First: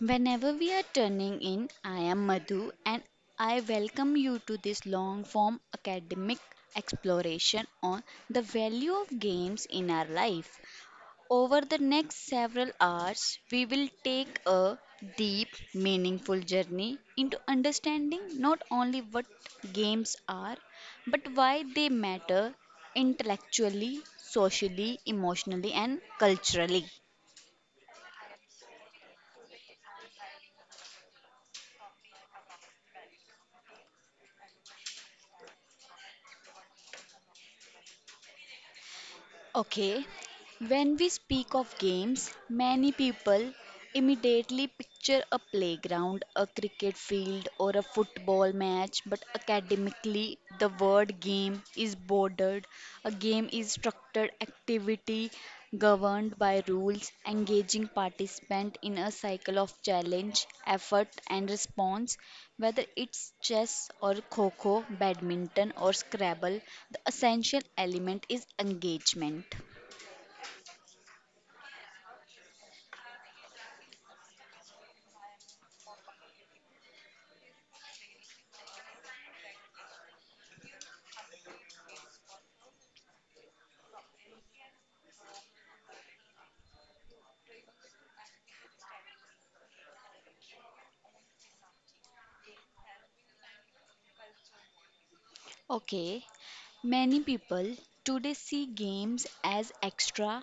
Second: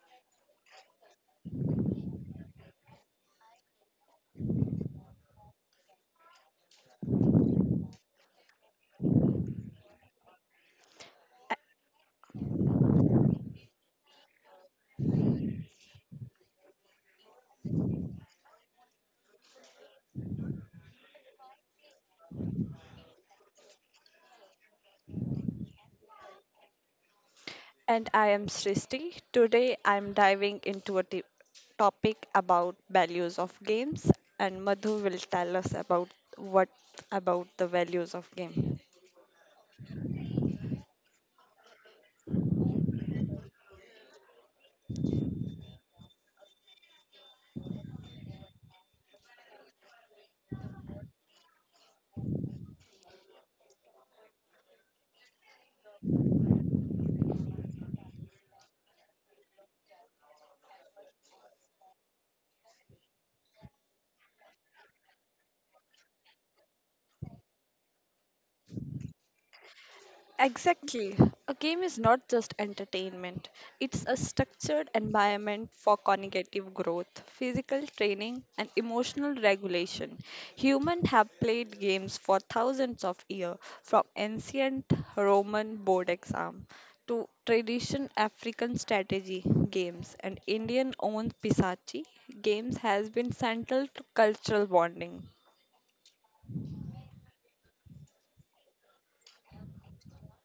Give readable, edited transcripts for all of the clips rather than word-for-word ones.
Whenever we are turning in, I am Madhu and I welcome you to this long form academic exploration on the value of games in our life. Over the next several hours, we will take a deep, meaningful journey into understanding not only what games are, but why they matter intellectually, socially, emotionally, and culturally. And I am Srishti. Today I'm diving into a topic about values of games, and Madhu will tell us about what about the values of game. Okay, when we speak of games, many people immediately picture a playground, a cricket field, or a football match, but academically, the word game is bordered. A game is structured activity governed by rules, engaging participant in a cycle of challenge, effort, and response. Whether it's chess or kho badminton or Scrabble, the essential element is engagement. Exactly. A game is not just entertainment, it's a structured environment for cognitive growth, physical training, and emotional regulation. Humans have played games for thousands of years, from ancient Roman board exam to tradition African strategy games, and Indian owned pisachi games has been central to cultural bonding. Okay, many people today see games as extra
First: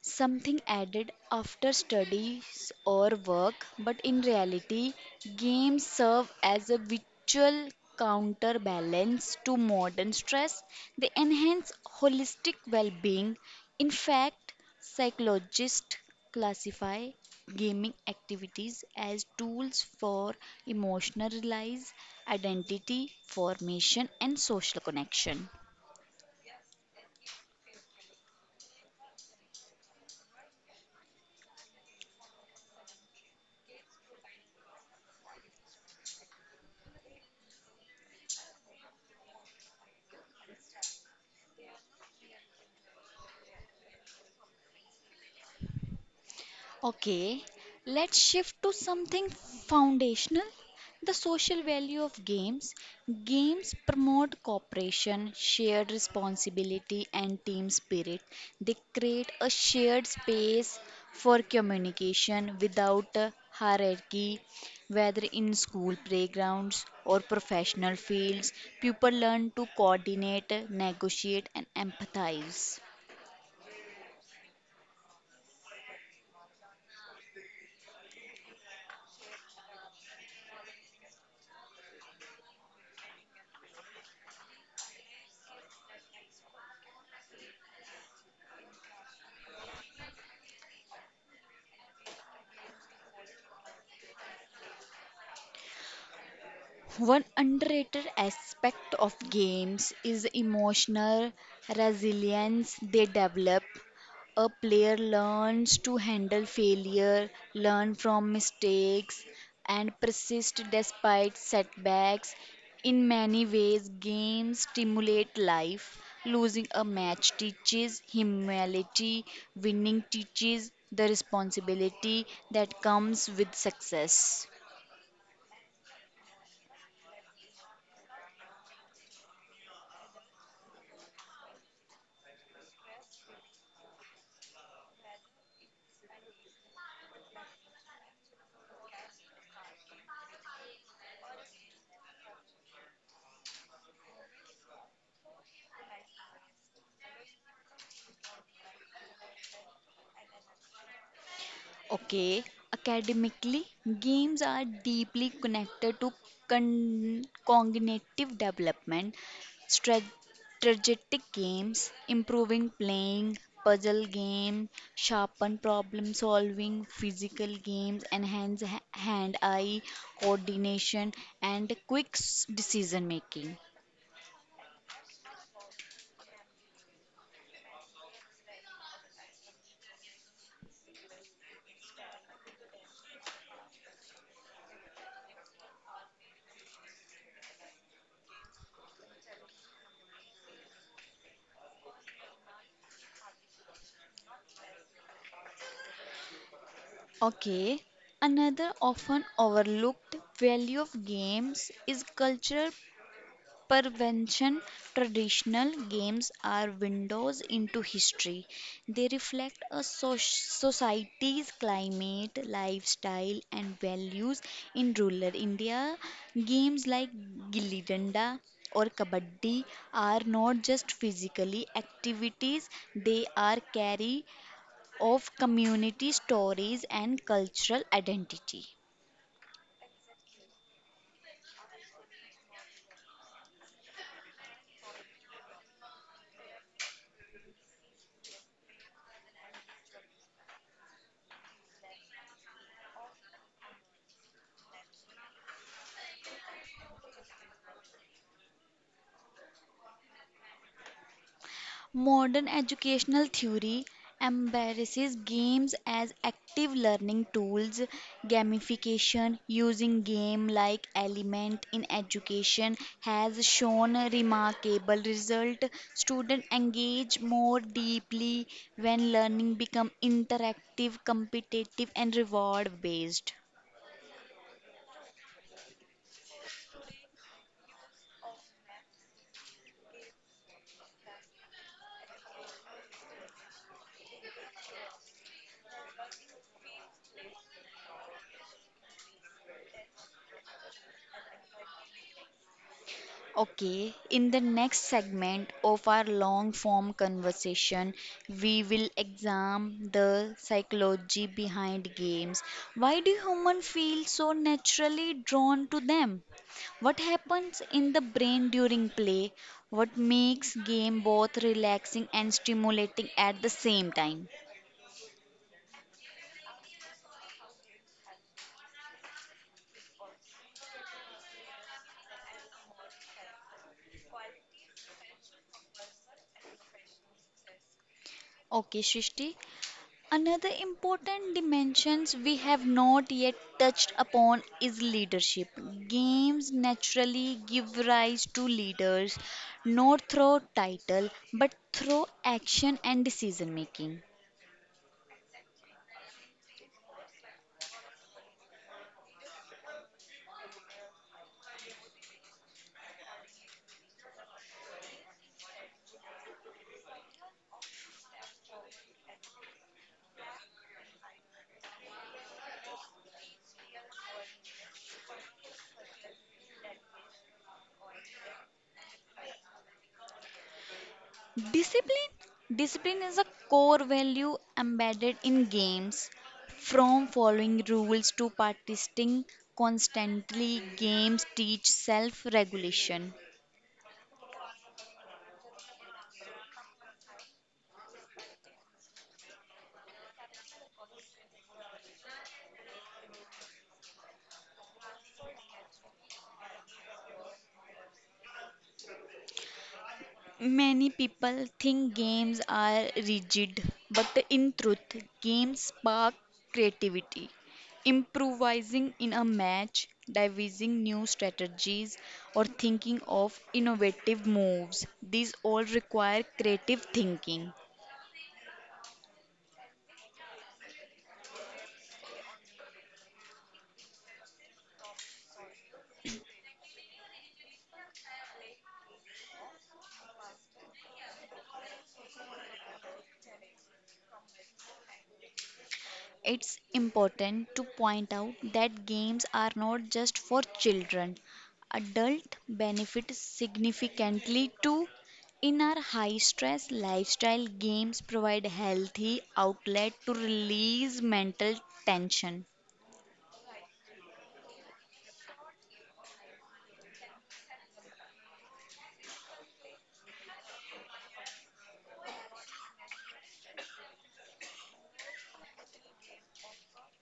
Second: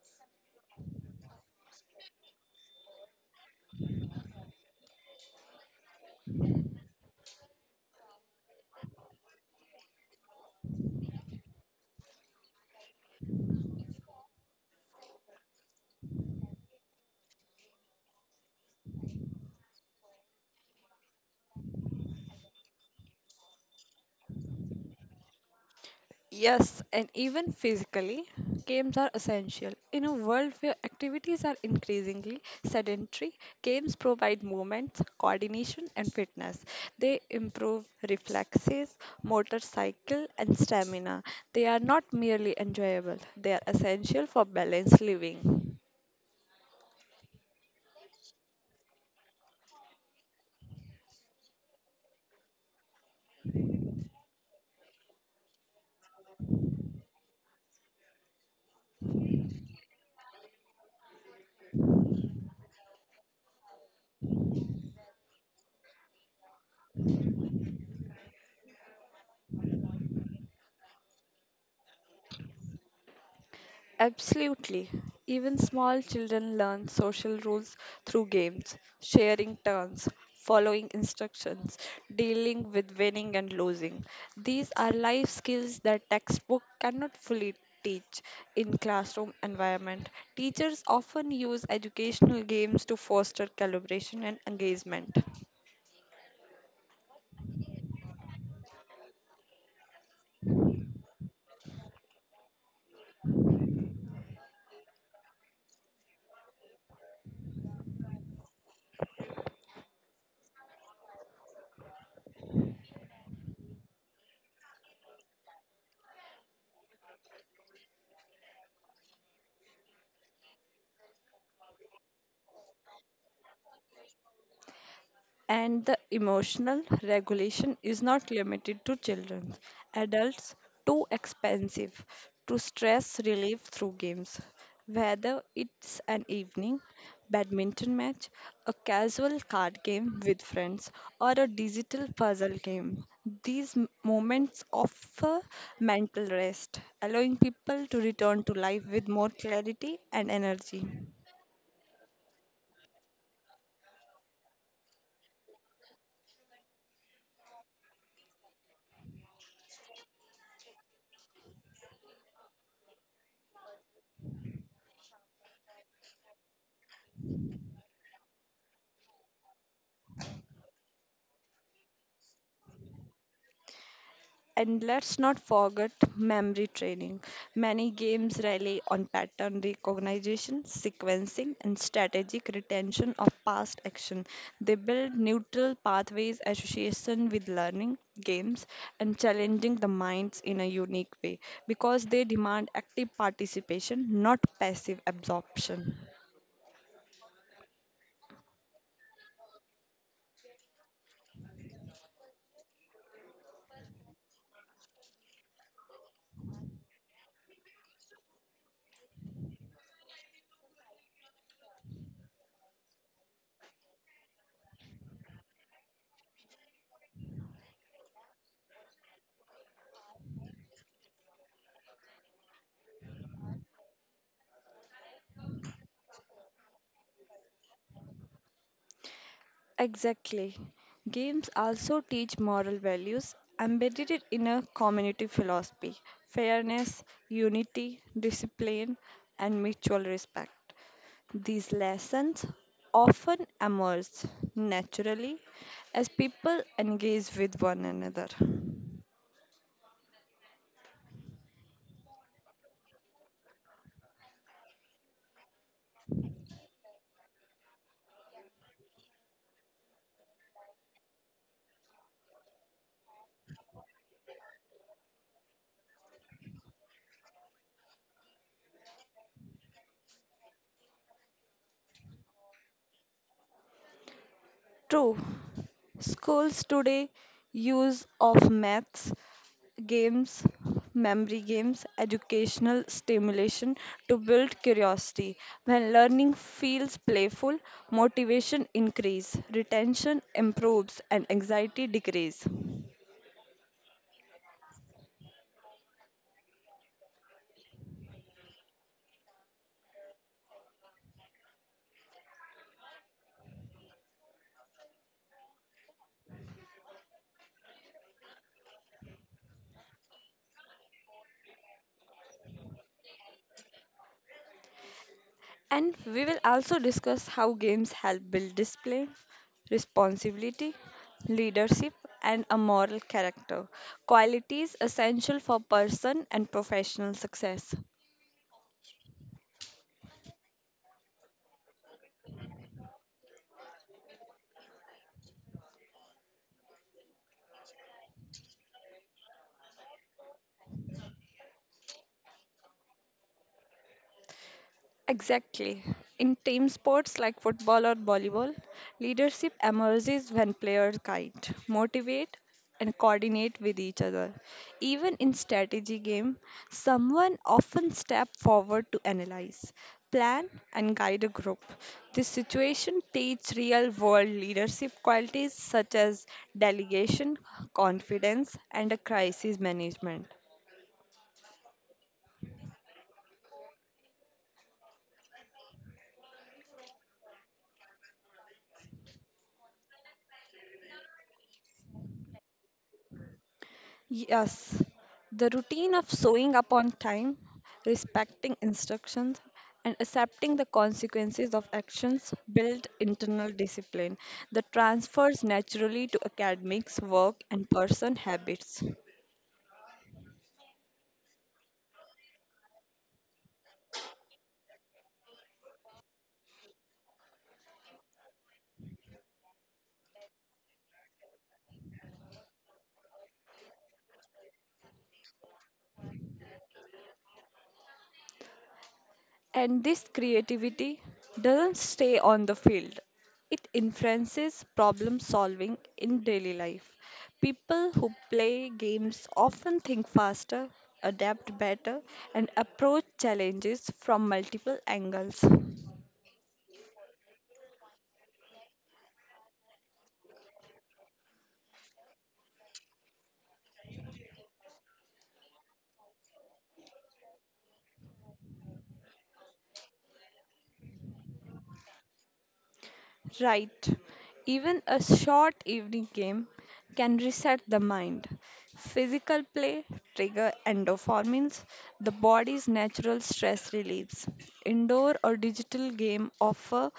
something added after studies or work, but in reality, games serve as a virtual counterbalance to modern stress. They enhance holistic well being. In fact, psychologists classify gaming activities as tools for emotional release, identity formation, and social connection. Yes, and even physically, games are essential. In a world where activities are increasingly sedentary, games provide movement, coordination, and fitness. They improve reflexes, motor cycle, and stamina. They are not merely enjoyable, they are essential for balanced living. Okay, let's shift to something foundational the social value of games. Games promote cooperation, shared responsibility, and team spirit. They create a shared space for communication without a hierarchy, whether in school playgrounds or professional fields. People learn to coordinate, negotiate, and empathize. Absolutely. Even small children learn social rules through games, sharing turns, following instructions, dealing with winning and losing. These are life skills that textbook cannot fully teach in classroom environment. Teachers often use educational games to foster collaboration and engagement. One underrated aspect of games is emotional resilience they develop. A player learns to handle failure, learn from mistakes, and persist despite setbacks. In many ways, games stimulate life. Losing a match teaches humility, winning teaches the responsibility that comes with success. And the emotional regulation is not limited to children. Adults too expensive to stress relief through games. Whether it's an evening badminton match, a casual card game with friends, or a digital puzzle game, these moments offer mental rest, allowing people to return to life with more clarity and energy. Okay, academically, games are deeply connected to cognitive development. Stra- strategic games, improving playing, puzzle game, sharpen problem solving, physical games, enhance hand-eye coordination, and quick decision making. And let's not forget memory training. Many games rely on pattern recognition, sequencing, and strategic retention of past action. They build neutral pathways association with learning, games, and challenging the minds in a unique way because they demand active participation, not passive absorption. Okay, another often overlooked value of games is cultural Prevention. Traditional games are windows into history. They reflect a society's climate, lifestyle, and values in rural India. Games like gilli danda or kabaddi are not just physically activities, they are carry of community stories and cultural identity. Exactly. Games also teach moral values embedded it in a community philosophy fairness, unity, discipline, and mutual respect. These lessons often emerge naturally as people engage with one another. Modern educational theory embraces games as active learning tools, gamification using game like element in education has shown a remarkable result. Students engage more deeply when learning become interactive, competitive and reward based. True. Schools today use of maths, games, memory games, educational stimulation to build curiosity. When learning feels playful, motivation increase, retention improves and anxiety decrease. Okay, in the next segment of our long form conversation, we will examine the psychology behind games. Why do humans feel so naturally drawn to them? What happens in the brain during play? What makes game both relaxing and stimulating at the same time? And we will also discuss how games help build display, responsibility, leadership, and a moral character. Qualities essential for person and professional success. Okay, Srishti, another important dimensions we have not yet touched upon is leadership. Games naturally give rise to leaders not through title but through action and decision making. Exactly. In team sports like football or volleyball, leadership emerges when players guide, motivate, and coordinate with each other. Even in strategy game, someone often step forward to analyze, plan, and guide a group. This situation teaches real-world leadership qualities such as delegation, confidence, and a crisis management. Discipline discipline is a core value embedded in games from following rules to participating constantly games teach self regulation. Yes, the routine of showing up on time, respecting instructions, and accepting the consequences of actions build internal discipline that transfers naturally to academics, work, and person habits. Many people think games are rigid, but in truth, games spark creativity. Improvising in a match, devising new strategies, or thinking of innovative moves, these all require creative thinking. And this creativity doesn't stay on the field. It influences problem solving in daily life. People who play games often think faster, adapt better, and approach challenges from multiple angles. It's important to point out that games are not just for children. Adults benefit significantly too. In our high stress lifestyle, games provide healthy outlet to release mental tension. Right. Even a short evening game can reset the mind. Physical play trigger endorphins, the body's natural stress relieves. Indoor or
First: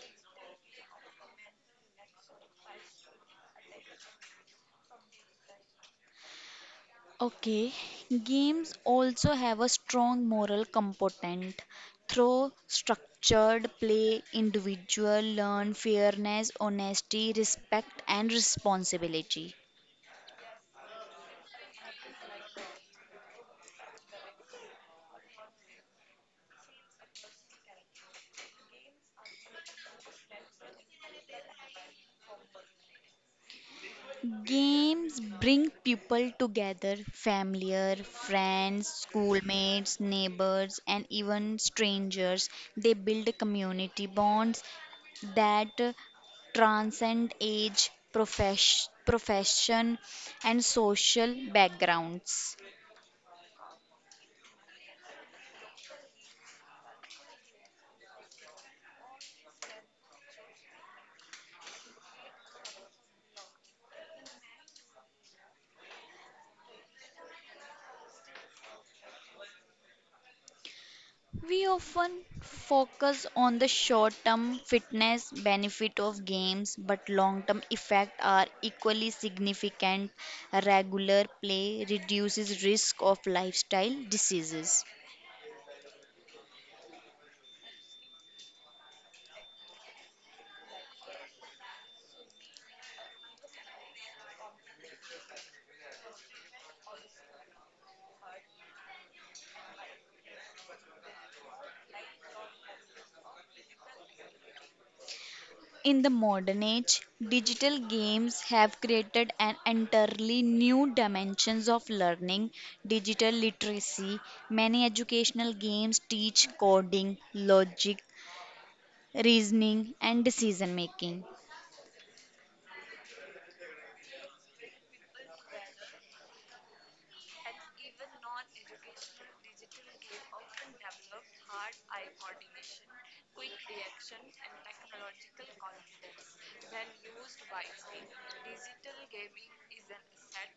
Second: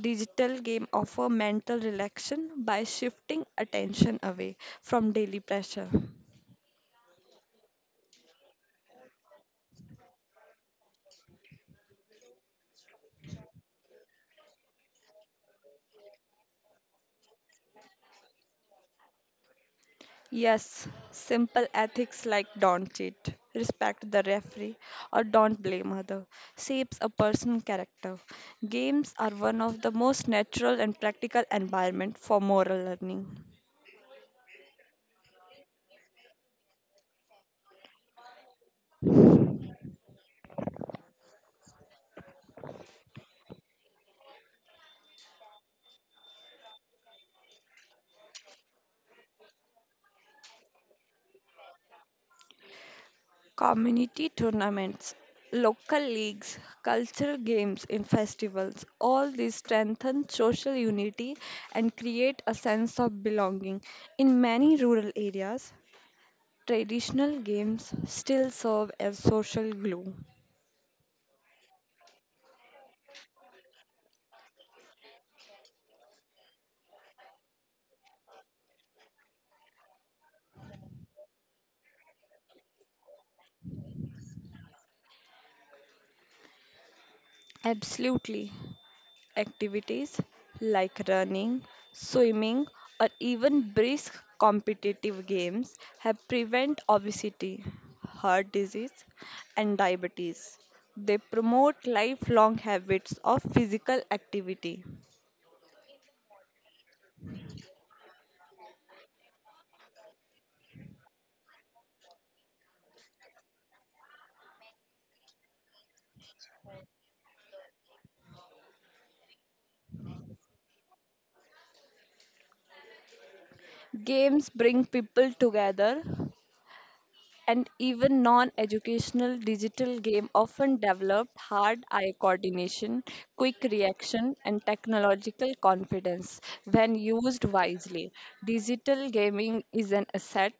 digital game offer mental relaxation by shifting attention away from daily pressure. Okay, games also have a strong moral component. Through structured play, individual learn fairness, honesty, respect, and responsibility. Yes, simple ethics like don't cheat, respect the referee, or don't blame other shapes a person's character. Games are one of the most natural and practical environment for moral learning. Games bring people together, familiar, friends, schoolmates, neighbors, and even strangers. They build community bonds that transcend age, profession, and social backgrounds. Community tournaments, local leagues, cultural games in festivals, all these strengthen social unity and create a sense of belonging. In many rural areas, traditional games still serve as social glue. We often focus on the short term fitness benefit of games, but long term effects are equally significant. Regular play reduces risk of lifestyle diseases. Absolutely. Activities like running, swimming, or even brisk competitive games have prevent obesity, heart disease, and diabetes. They promote lifelong habits of physical activity. In the modern age, digital games have created an entirely new dimensions of learning, digital literacy. Many educational games teach coding, logic, reasoning and decision making. Games bring people together, and even non educational digital game often developed hard eye coordination, quick reaction, and technological confidence when used wisely. Digital gaming is an asset.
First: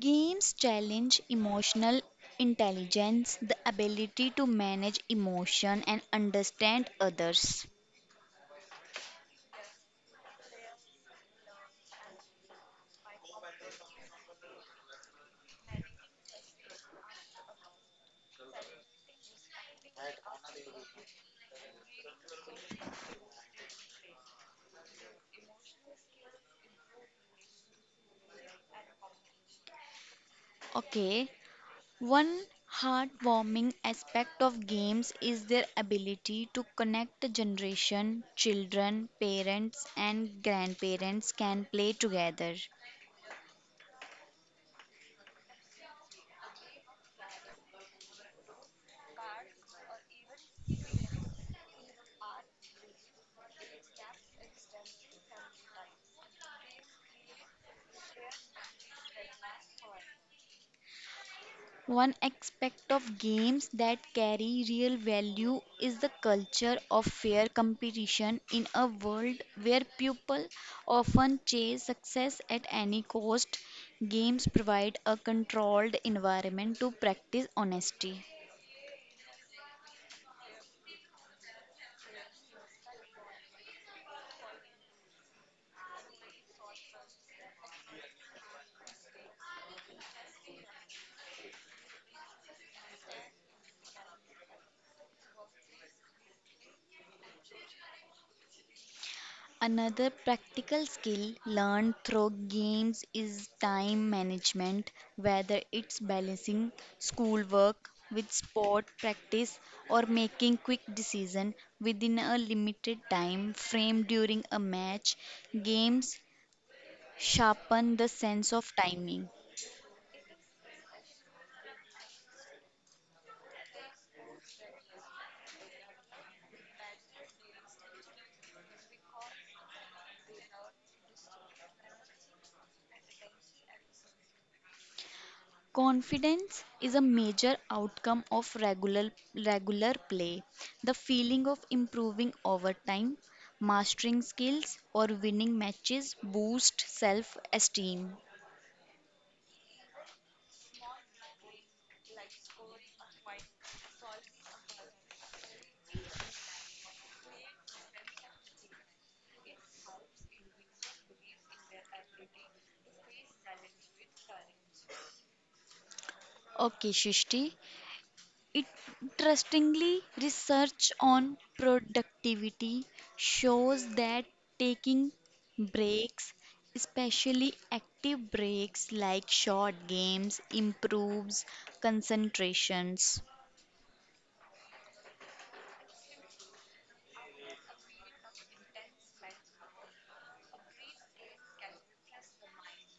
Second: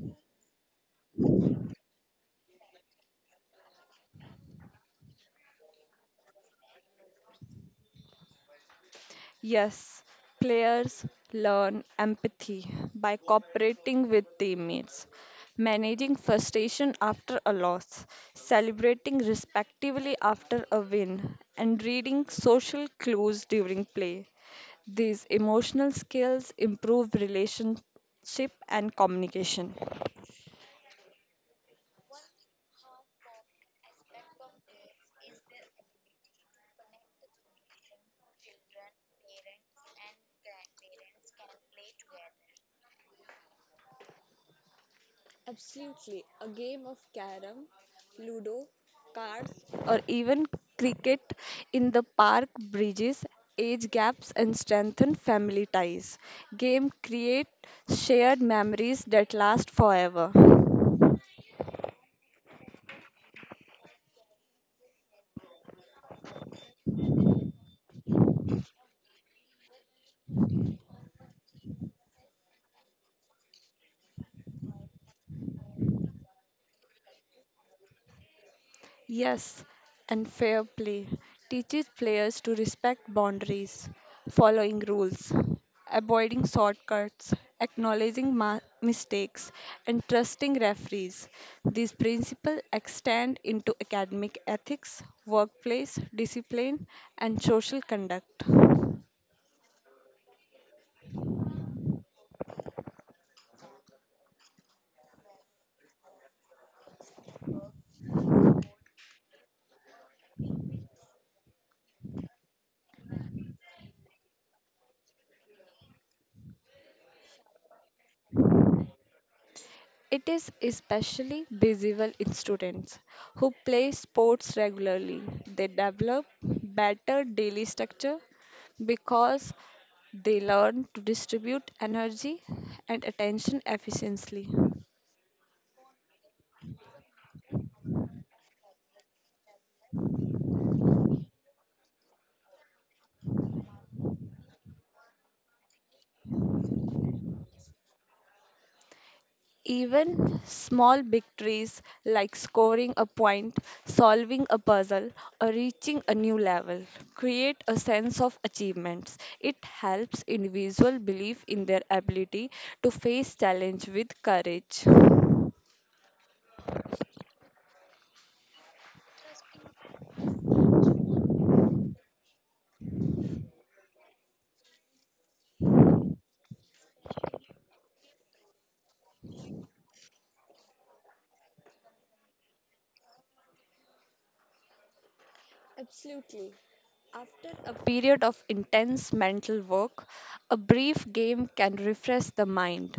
Games challenge emotional intelligence, the ability to manage emotion and understand others. Yes, players learn empathy by cooperating with teammates, managing frustration after a loss, celebrating respectively after a win, and reading social clues during play. These emotional skills improve relationship and communication. Okay, one heartwarming aspect of games is their ability to connect the generation, children, parents, and grandparents can play together. Ludo, cards, or even cricket in the park bridges age gaps and strengthen family ties. Game create shared memories that last forever. One aspect of games that carry real value is the culture of fair competition in a world where people often chase success at any cost. Games provide a controlled environment to practice honesty. Yes, and fair play teaches players to respect boundaries, following rules, avoiding shortcuts, acknowledging mistakes, and trusting referees. These principles extend into academic ethics, workplace discipline, and social conduct. Another practical skill learned through games is time management, whether it's balancing schoolwork with sport practice or making quick decisions within a limited time frame during a match. Games sharpen the sense of timing. It is especially visible in students who play sports regularly. They develop better daily structure because they learn to distribute energy and attention efficiently. Confidence is a major outcome of regular play. The feeling of improving over time, mastering skills or winning matches boosts self-esteem. Even small victories like scoring a point, solving a puzzle, or reaching a new level create a sense of achievements. It helps individuals believe in their ability to face challenge with courage. Okay, Shishti. Interestingly, research on productivity shows that taking breaks, especially active breaks like short games, improves concentrations. After a period of intense mental work, a brief game can refresh the mind.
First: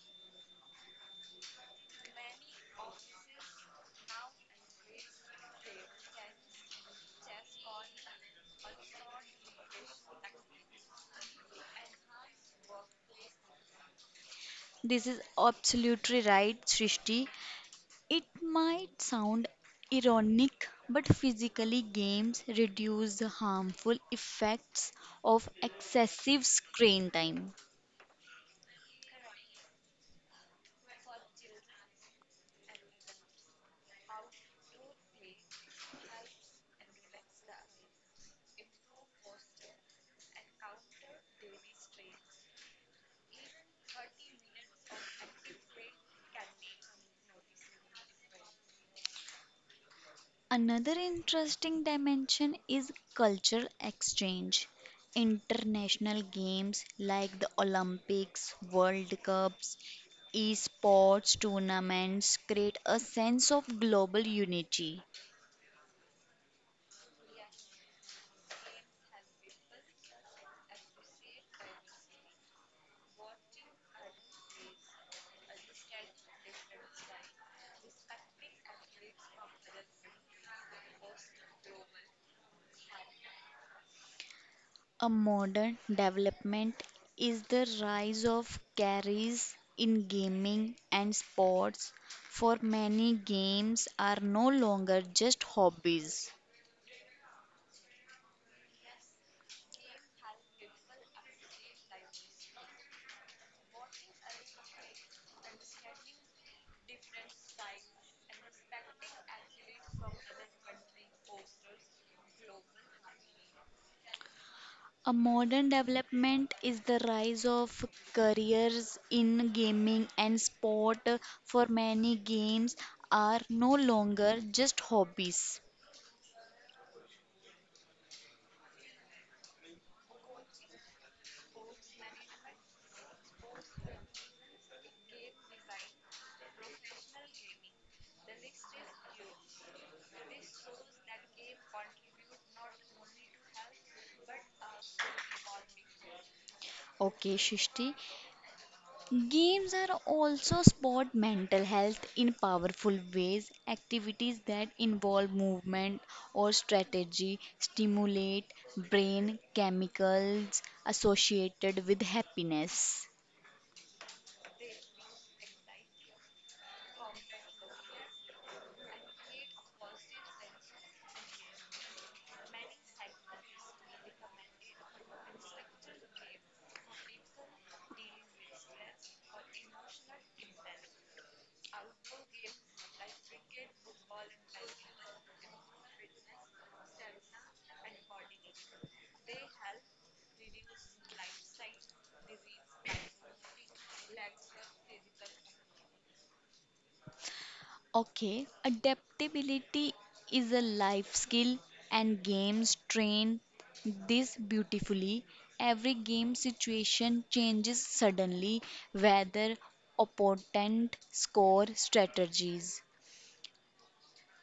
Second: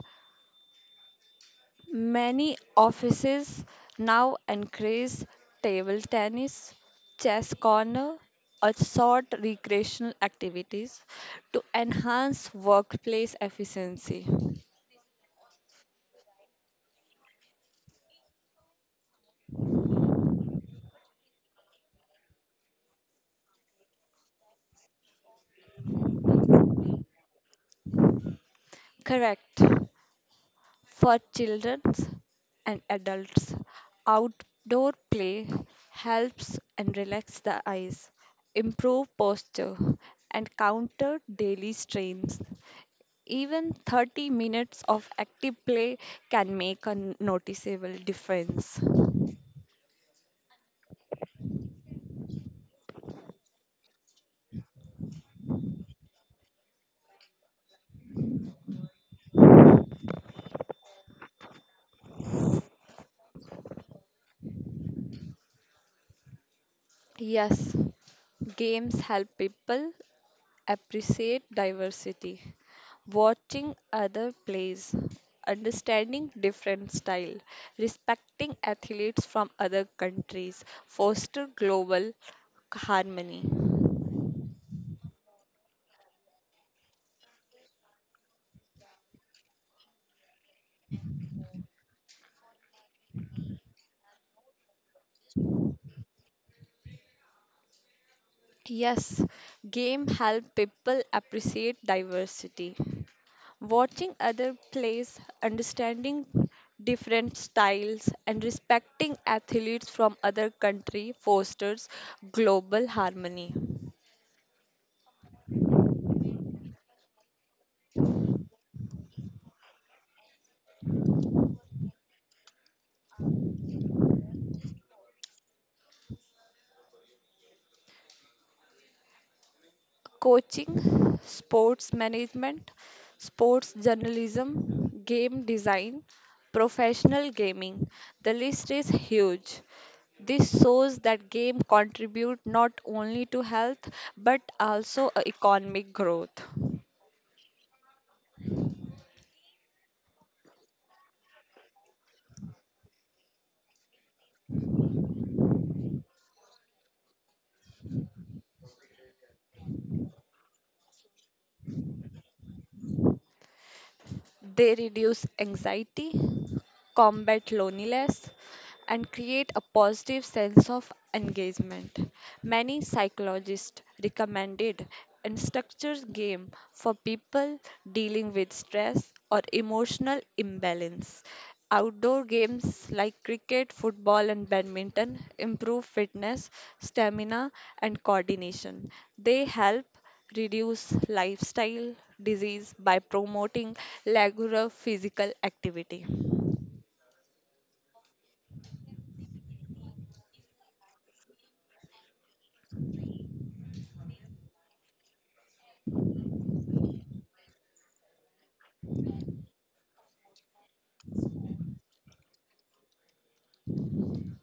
Many offices now encourage table tennis, chess corner, or short recreational activities to enhance workplace efficiency. This is absolutely right, Srishti. It might sound ironic, but physically, games reduce the harmful effects of excessive screen time. Correct. For children and adults, outdoor play helps and relax the eyes, improve posture, and counter daily strains. Even 30 minutes of active play can make a noticeable difference. Another interesting dimension is cultural exchange. International games like the Olympics, World Cups, esports tournaments create a sense of global unity. Yes, games help people appreciate diversity. Watching other plays, understanding different style, respecting athletes from other countries, foster global harmony. A modern development is the rise of carries in gaming and sports, for many games are no longer just hobbies. Yes, game help people appreciate diversity. Watching other plays, understanding different styles, and respecting athletes from other country fosters global harmony. A modern development is the rise of careers in gaming and sport, for many games are no longer just hobbies. Coaching, sports management, sports journalism, game design, professional gaming. The list is huge. This shows that game contribute not only to health but also economic growth. Okay, Shishti, games are also support mental health in powerful ways. Activities that involve movement or strategy stimulate brain chemicals associated with happiness. They reduce anxiety, combat loneliness, and create a positive sense of engagement. Many psychologists recommended and structured game for people dealing with stress or emotional imbalance. Outdoor games like cricket, football, and badminton improve fitness, stamina, and coordination. They help reduce lifestyle disease by promoting regular physical activity. Okay, adaptability is a life skill, and games train this beautifully. Every game situation changes suddenly, whether opponent score strategies.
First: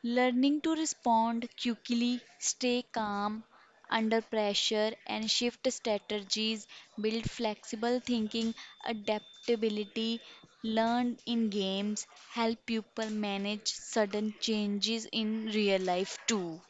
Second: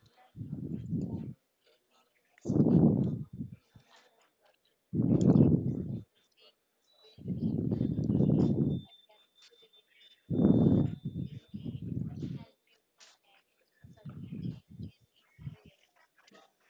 Learning to respond quickly, stay calm under pressure, and shift strategies build flexible thinking, adaptability. Learned in games help people manage sudden changes in real life too.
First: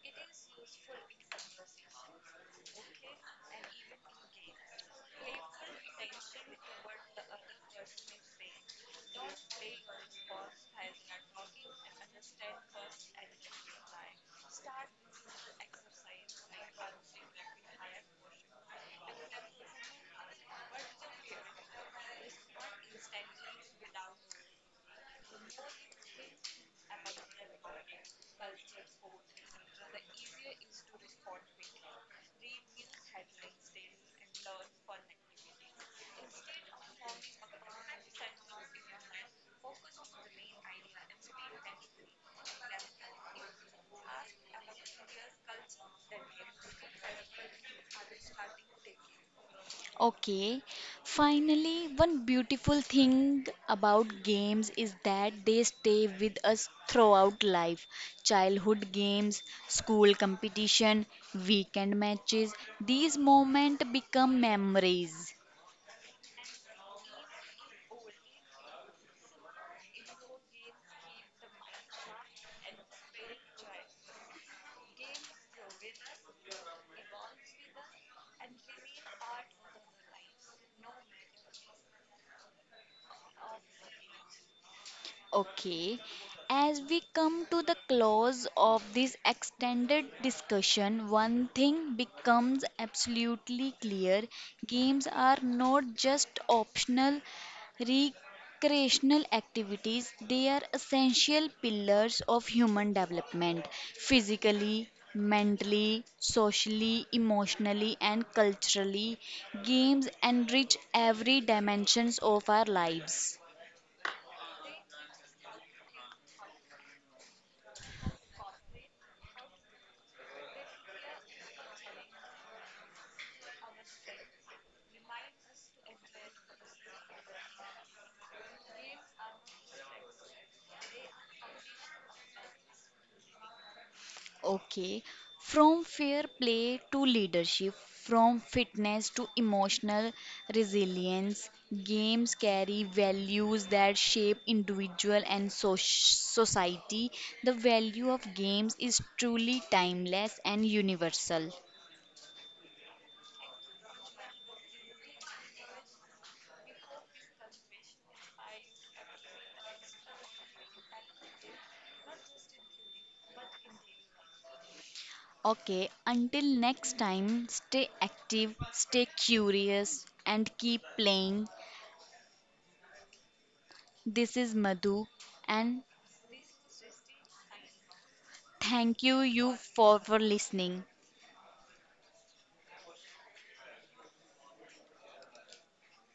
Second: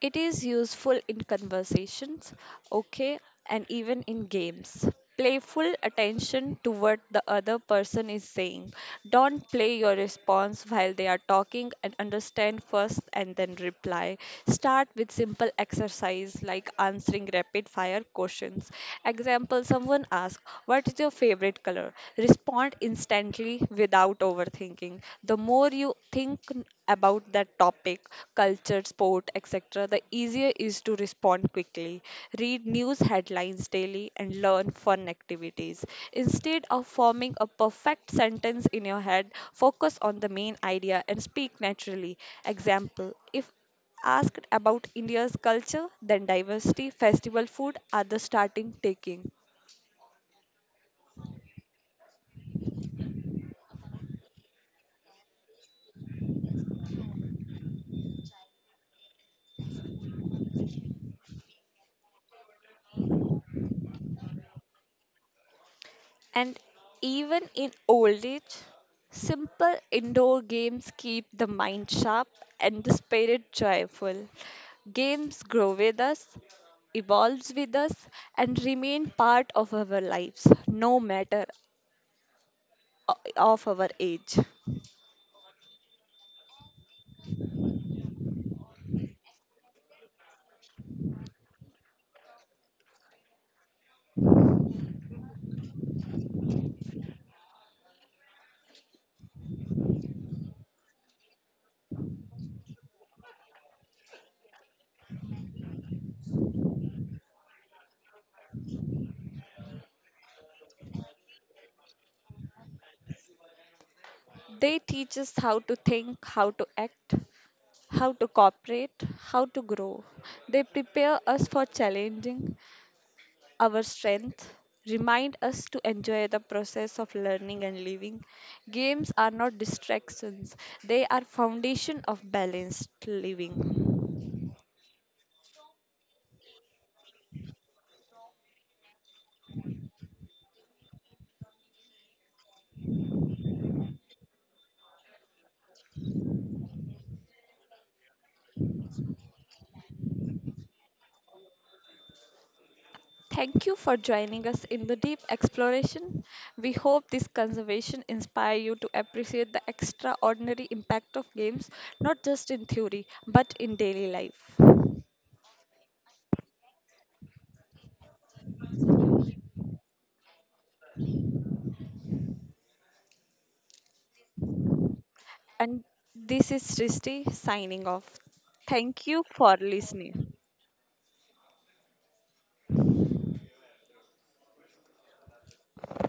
It is useful in conversations, okay, and even in games. Playful attention to what the other person is saying. Don't play your response while they are talking and understand first and then reply. Start with simple exercise like answering rapid fire questions. Example someone asks, "What is your favorite color?" Respond instantly without overthinking. The more you think about that topic, culture, sport, etc., the easier is to respond quickly. Read news headlines daily and learn fun activities. Instead of forming a perfect sentence in your head, focus on the main idea and speak naturally. Example if asked about India's culture, then diversity, festival food are the starting taking. Okay, finally, one beautiful thing about games is that they stay with us throughout life. Childhood games, school competition, weekend matches, these moments become memories. And even in old age, simple indoor games keep the mind sharp and the spirit joyful. Games grow with us, evolves with us, and remain part of our lives, no matter o- of our age. Okay, as we come to the close of this extended discussion, one thing becomes absolutely clear games are not just optional recreational activities, they are essential pillars of human development physically, mentally, socially, emotionally, and culturally. Games enrich every dimensions of our lives. They teach us how to think, how to act, how to cooperate, how to grow. They prepare us for challenging our strength, remind us to enjoy the process of learning and living. Games are not distractions, they are foundation of balanced living. Okay, from fair play to leadership, from fitness to emotional resilience, games carry values that shape individual and society. The value of games is truly timeless and universal. Thank you for joining us in the deep exploration. We hope this conservation inspire you to appreciate the extraordinary impact of games, not just in theory but in daily life. Okay, until next time, stay active, stay curious, and keep playing. This is Madhu, and And this is Srishti signing off. thank Thank you you you for for listening. listening.